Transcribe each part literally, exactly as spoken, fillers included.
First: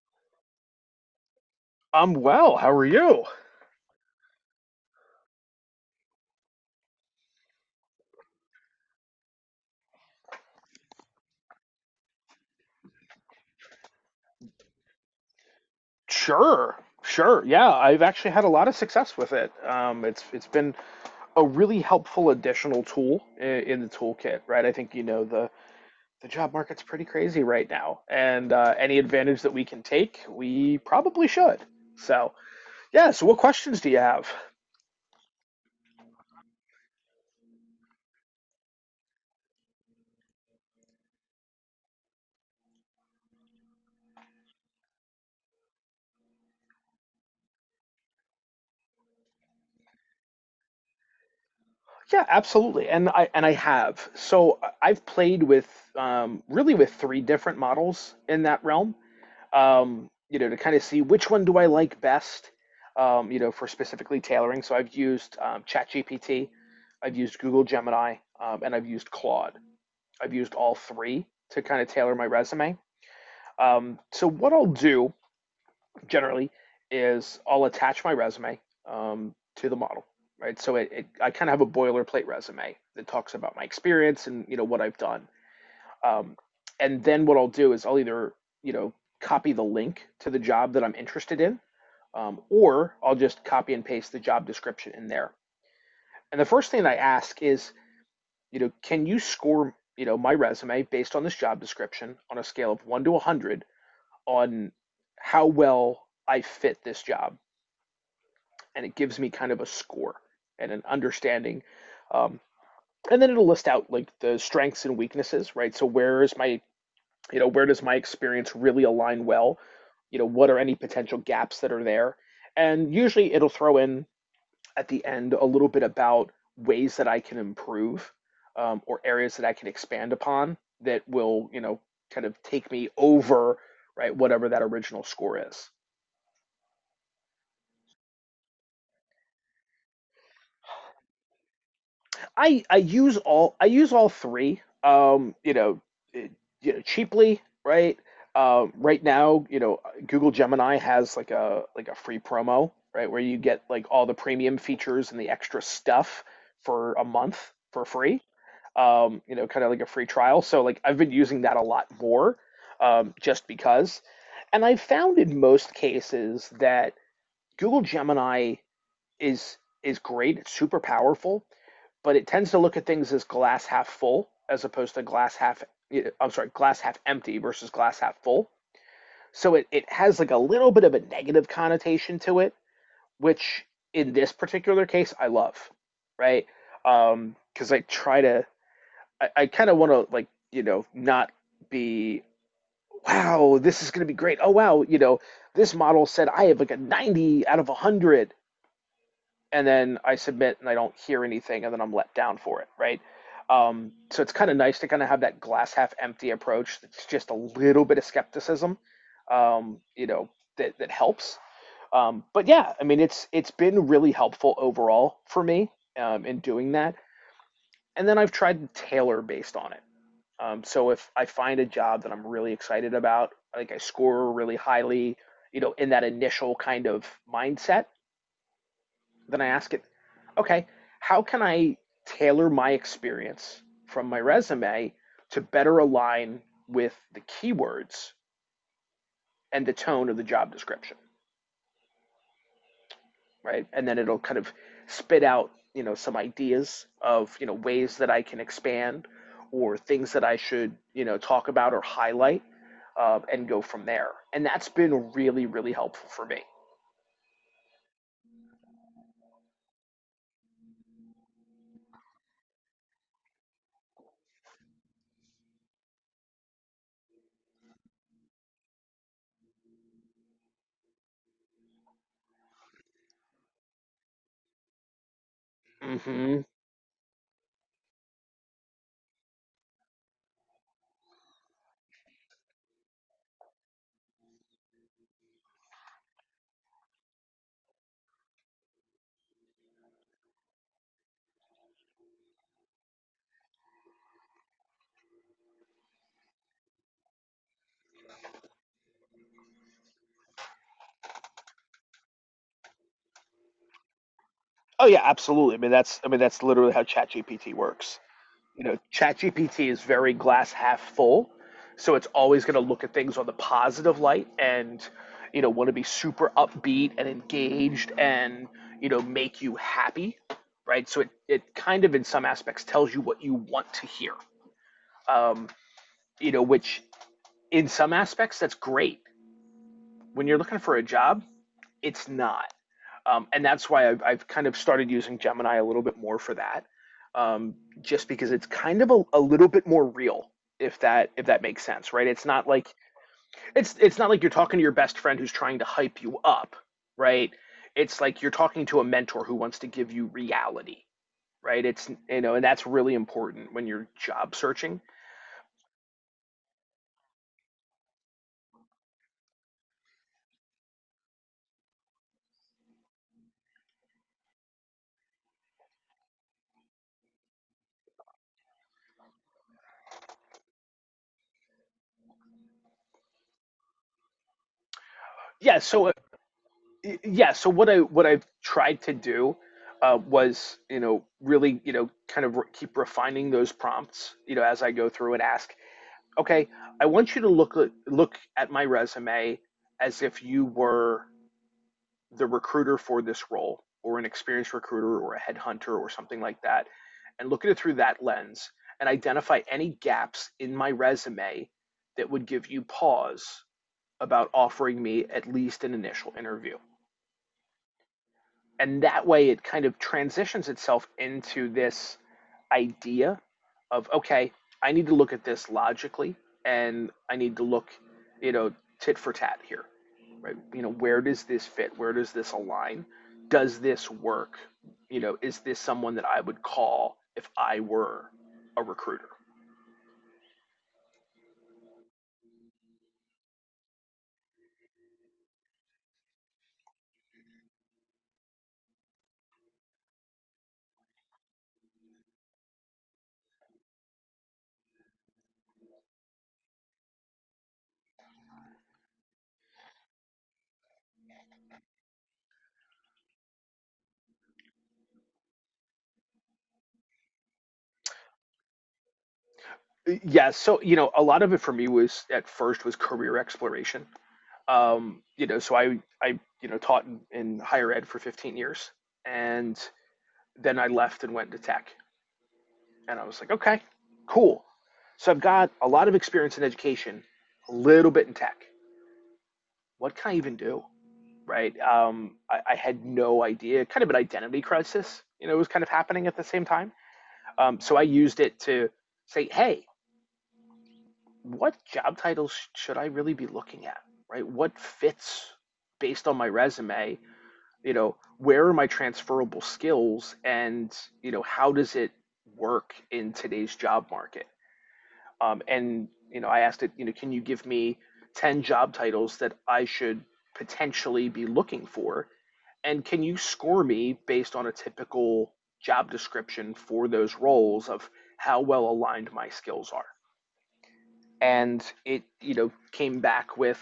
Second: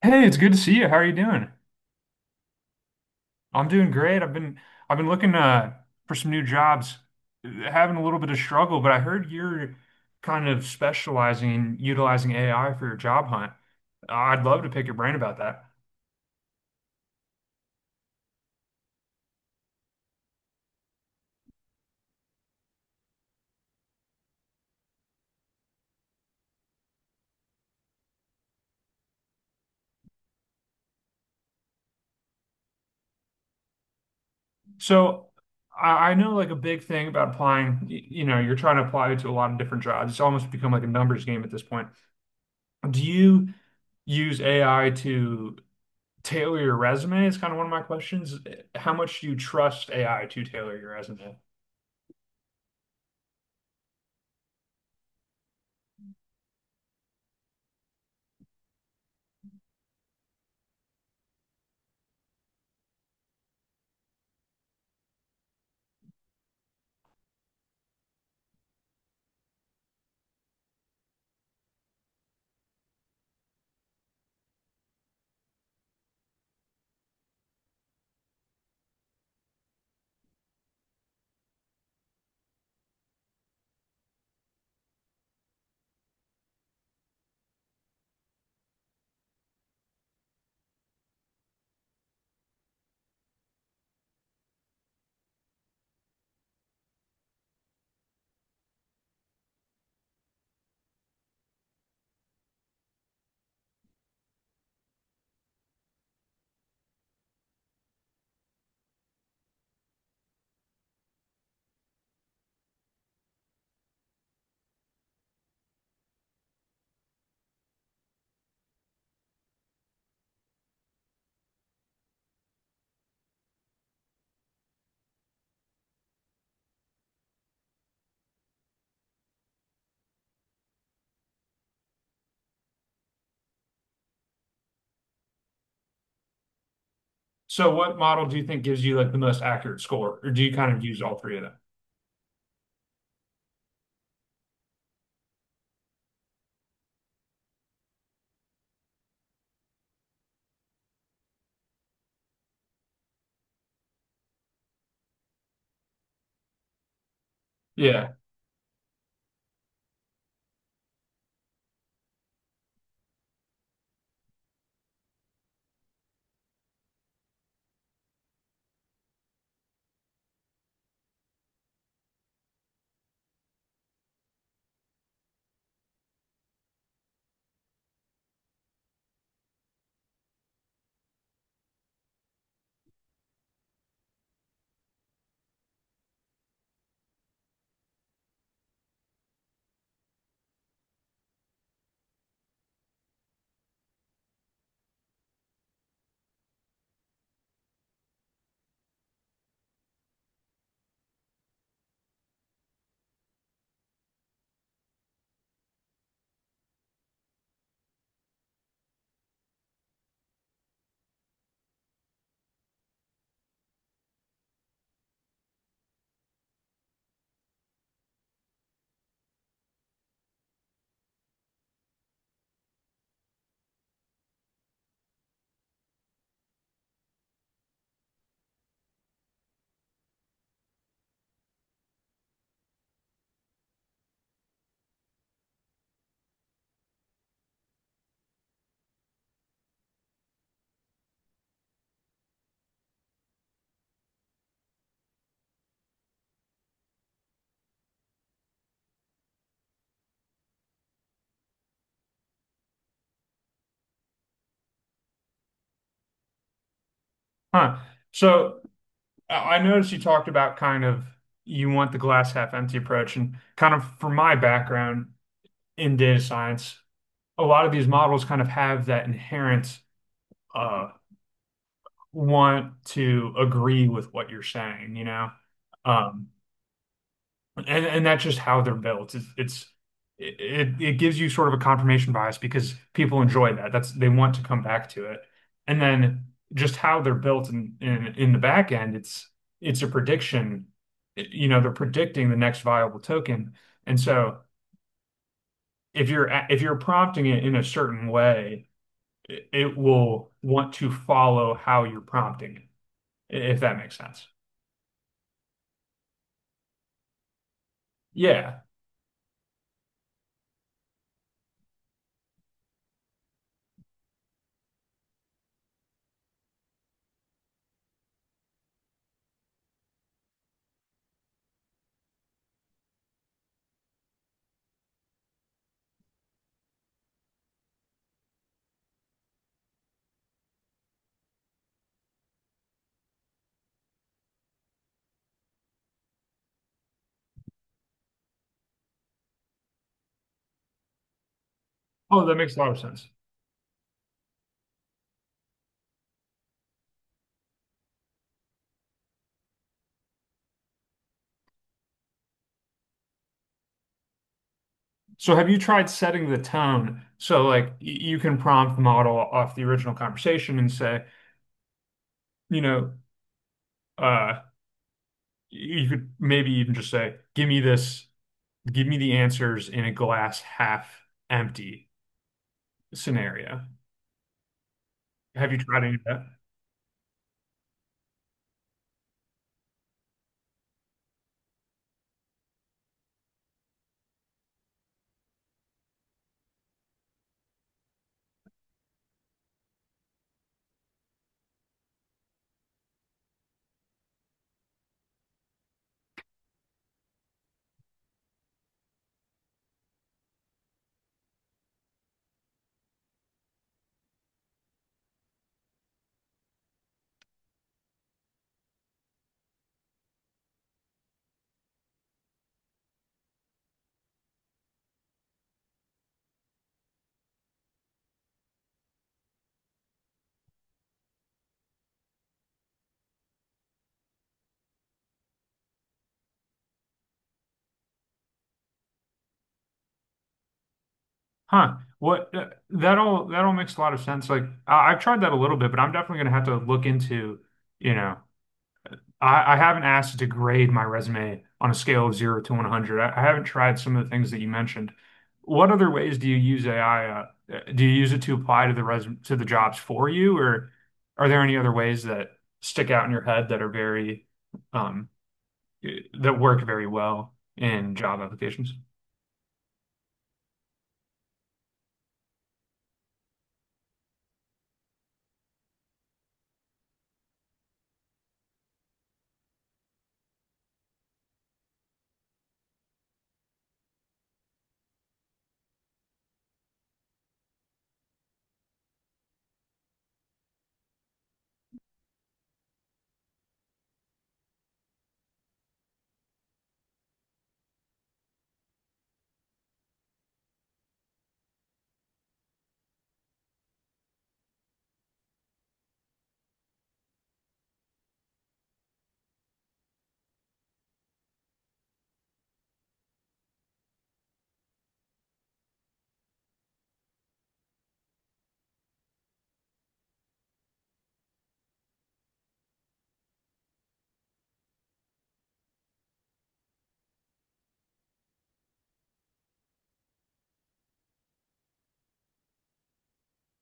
Hey, it's good to see you. How are you doing? I'm well. How are you? I'm doing great. I've been I've been looking uh for some new jobs, uh, having a little bit of struggle, but I heard you're kind of specializing in utilizing A I for your job hunt. I'd love to pick your brain about that. Sure. Sure, yeah, I've actually had a lot of success with it. Um, it's it's been a really helpful additional tool in, in the toolkit, right? I think you know the the job market's pretty crazy right now, and uh, any advantage that we can take, we probably should. So, yeah. So, what questions do you have? So I, I know like a big thing about applying, y- you know, you're trying to apply to a lot of different jobs. It's almost become like a numbers game at this point. Do you use A I to tailor your resume? Is kind of one of my questions. How much do you trust A I to tailor your resume? Yeah, absolutely. And I and I have. So I- I've played with um, really with three different models in that realm. Um, you know, to kind of see which one do I like best, um, you know, for specifically tailoring. So I've used um, ChatGPT, I've used Google Gemini, um, and I've used Claude. I've used all three to kind of tailor my resume. Um, so what I'll do generally is I'll attach my resume um, to the model, right? So it, it I kind of have a boilerplate resume that talks about my experience and you know what I've done. Um, and then what I'll do is I'll either, you know, copy the link to the job that I'm interested in, um, or I'll just copy and paste the job description in there. And the first thing I ask is, you know, can you score, you know, my resume based on this job description on a scale of one to one hundred on how well I fit this job? And it gives me kind of a score and an understanding. Um, and then it'll list out like the strengths and weaknesses, right? So where is my you know, where does my experience really align well? You know, what are any potential gaps that are there? And usually it'll throw in at the end a little bit about ways that I can improve, um, or areas that I can expand upon that will, you know, kind of take me over, right, whatever that original score is. So what model do you think gives you like the most accurate score, or do you kind of use all three of them? I I use all I use all three. Um, you know, it, you know, cheaply, right? Um, right now, you know, Google Gemini has like a like a free promo, right, where you get like all the premium features and the extra stuff for a month for Yeah. free. Um, you know, kind of like a free trial. So like I've been using that a lot more, um, just because. And I've found in most cases that Google Gemini is is great. It's super powerful, but it tends to look at things as glass half full as opposed to glass half, yeah, I'm sorry, glass half empty versus glass half full. So it, it has like a little bit of a negative connotation to it, which in this particular case I love, right? Um, because I try to I, I kind of want to, like, you know, not be, wow, this is going to be great, oh wow, you know, this model said I have like a ninety out of one hundred, and then I submit and I don't hear anything, and then I'm let down for it, right? Um, so it's kind of nice to kind of have that glass half empty approach. It's just a little bit of skepticism, um, you know, that that helps. Um, but yeah, I mean, it's it's been really helpful overall for me um, in doing that. And then I've tried to tailor based on it. Um, so if I find a job that I'm really excited about, like I score really highly, you know, in that initial kind of mindset, then I ask it, okay, how can I tailor my experience from my resume to better align with the keywords and the tone of the job description, right? And then it'll kind of spit out, you know, some ideas of, you know, ways that I can expand or things that I should, you know, talk about or highlight, uh, and go from there. And that's been really, really helpful for me. Huh. So I I noticed you talked about kind of you want the glass half empty approach, and kind of from my background in data science, a lot of these models kind of have that inherent uh, want to agree with what you're saying, you know? Um, Hmm. And and that's just how they're built. It's it's it it gives you sort of a confirmation bias because people enjoy that. That's they want to come back to it. And then just how they're built in in, in the back end, it's it's a prediction. You know, they're predicting the next viable token. And so if you're a- if you're prompting it in a certain way, it, it will want to follow how you're prompting it, if that makes sense. Oh yeah, absolutely. I mean that's I mean that's literally how ChatGPT works. Yeah. You know, ChatGPT is very glass half full, so it's always going to look at things on the positive light and, you know, want to be super upbeat and engaged and, you know, make you happy, right? So it, it kind of, in some aspects, tells you what you want to hear, um, you know, which in some aspects, that's great. When you're looking for a job, it's not. Um, and that's why I've, I've kind of started using Gemini a little bit more for that, um, just because it's kind of a, a little bit more real, if that if that makes sense, right? Oh, It's that not makes a lot like, of sense. it's it's not like you're talking to your best friend who's trying to hype you up, right? It's like you're talking to a mentor who wants to give you reality, right? It's, you know, and that's really important when you're job searching. So have you tried setting the tone? So like y- you can prompt the model off the original conversation and say, you know, uh, you could maybe even just say, give me this, give me the answers in a glass half empty scenario. Have you Yeah, tried so any of that? yeah, so what i what i've tried to do, uh, was, you know, really, you know, kind of re- keep refining those prompts, you know, as I go through and ask, okay, I want you to look at, look at my resume as if you were the recruiter for this role or an experienced recruiter or a headhunter or something like that and look at it through that lens and identify any gaps in my resume that would give you pause about offering me at least an initial interview. And that way it kind of transitions itself into this idea of, okay, I need to look at this logically, and I need to look, you know, tit for tat here, right? You know, where does this fit, where does this align, does this work? You know, is this someone that I would call if I were a recruiter? Huh. What uh, that all that all makes a lot of sense. Like I, I've tried that a little bit, but I'm definitely gonna have to look into, you know. I, I haven't asked you to grade my resume on a scale of zero to one hundred. I, I haven't tried some of the things that you mentioned. What other ways do you use A I? Uh, uh, do you use it to apply to the resume to the jobs for you, or are there any other ways that stick out in your head that are very um, that work very well in job applications? Yeah, so you know, a lot of it for me was at first was career exploration. Um, you know, so I, I, you know, taught in, in higher ed for fifteen years, and then I left and went to tech, and I was like, okay, cool. So I've got a lot of experience in education, a little bit in tech. What can I even do? Right? Um, I, I had no idea. Kind of an identity crisis, you know, was kind of happening at the same time. Um, so I used it to say, hey, what job titles should I really be looking at? Right? What fits based on my resume? You know, where are my transferable skills, and you know, how does it work in today's job market? Um, and you know, I asked it, you know, can you give me ten job titles that I should potentially be looking for, and can you score me based on a typical job description for those roles of how well aligned my skills are? And it, you know, came back with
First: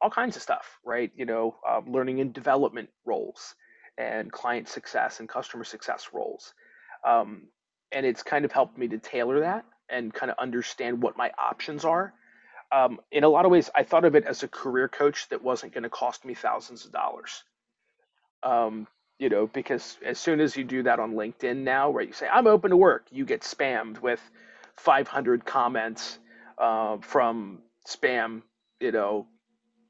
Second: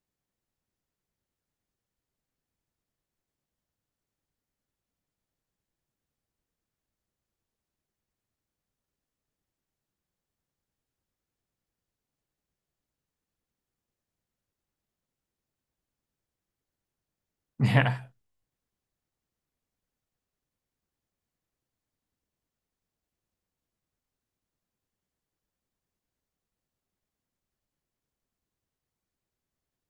all kinds of stuff, right? You know, um, learning and development roles and client success and customer success roles. um, and it's kind of helped me to tailor that and kind of understand what my options are, um, in a lot of ways. I thought of it as a career coach that wasn't going to cost me thousands of dollars, Yeah, um, you know, because as soon as you do that on LinkedIn now, where you say I'm open to work, you get spammed with five hundred comments, uh, from spam, you know,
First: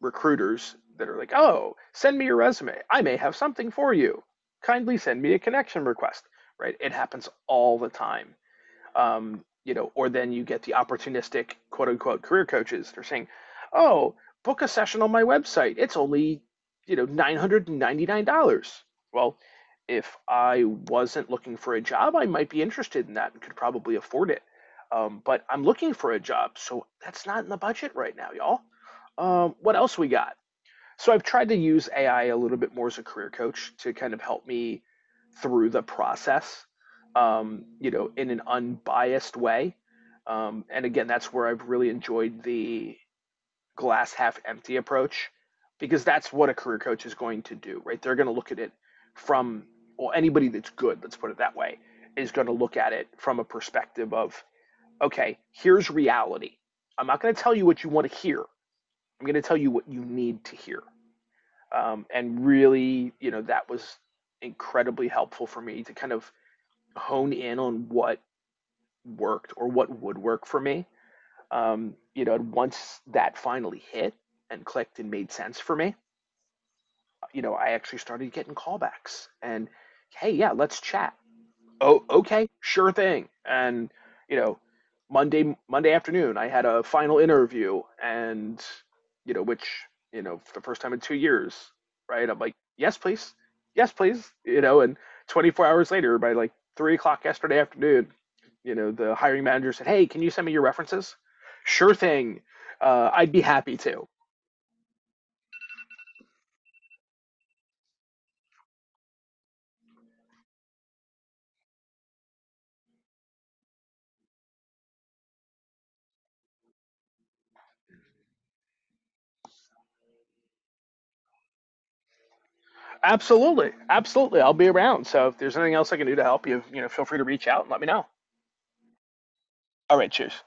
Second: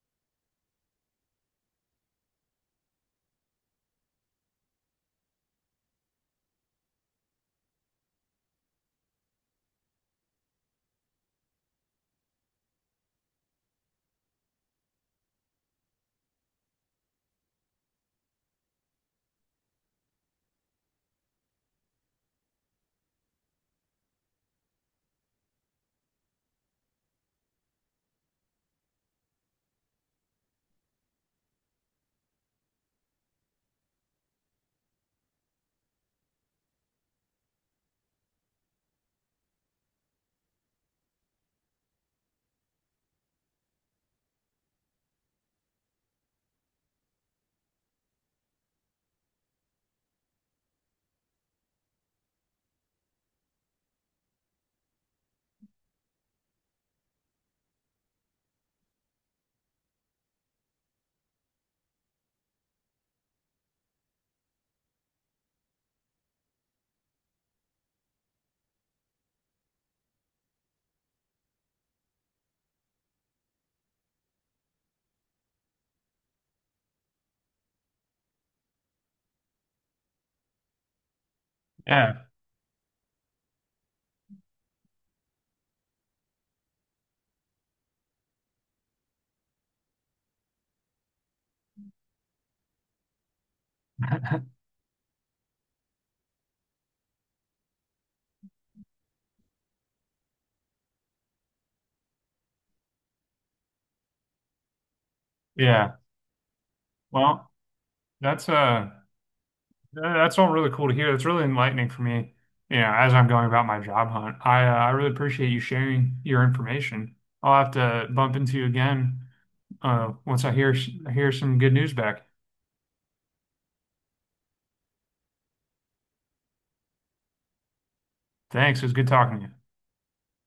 recruiters that are like, "Oh, send me your resume. I may have something for you. Kindly send me a connection request." Right? It happens all the time. Um, you know, or then you get the opportunistic quote unquote career coaches. They're saying, oh, book a session on my website. It's only, you know, nine hundred ninety-nine dollars. Well, if I wasn't looking for a job, I might be interested in that and could probably afford it. Um, but I'm looking for a job, so that's not in the budget right now, y'all. Um, what else we got? So I've tried to use A I a little bit more as a career coach to kind of help me through the process, um, you know, in an unbiased way. Um, and again, that's where I've really enjoyed the glass half empty approach, because that's what a career coach is going to do, right? They're going to look at it from, well, anybody that's good, let's put it that way, is going to look at it from a perspective of, okay, here's reality. I'm not going to tell you what you want to hear. I'm going to tell you what you need to hear. Um, and really, you know, that was incredibly helpful for me to kind of hone in on what worked or what would work for me. Um, you know, and once that finally hit and clicked and made sense for me, you know, I actually started getting callbacks and, hey yeah, let's chat, oh yeah, okay, sure thing. And you know, monday monday afternoon I had a final interview, and you know, which, you know, for the first time in two years, right, I'm like, yes please, yes please, you know. And twenty-four hours later, by like three o'clock yesterday afternoon, you know, the hiring manager said, hey, can you send me your references? Sure thing, uh, I'd be happy to. yeah. Well, that's uh Uh, that's all really cool to hear. That's really enlightening for me, you know, as I'm going about my job hunt. I uh, I really appreciate you sharing your information. I'll have to bump into you again uh, once I hear I hear some good news back. Absolutely, absolutely, I'll be around, so if there's anything else I can do to help you, you know, feel free to reach out and let me know. Thanks. It was good talking to you. All right, cheers.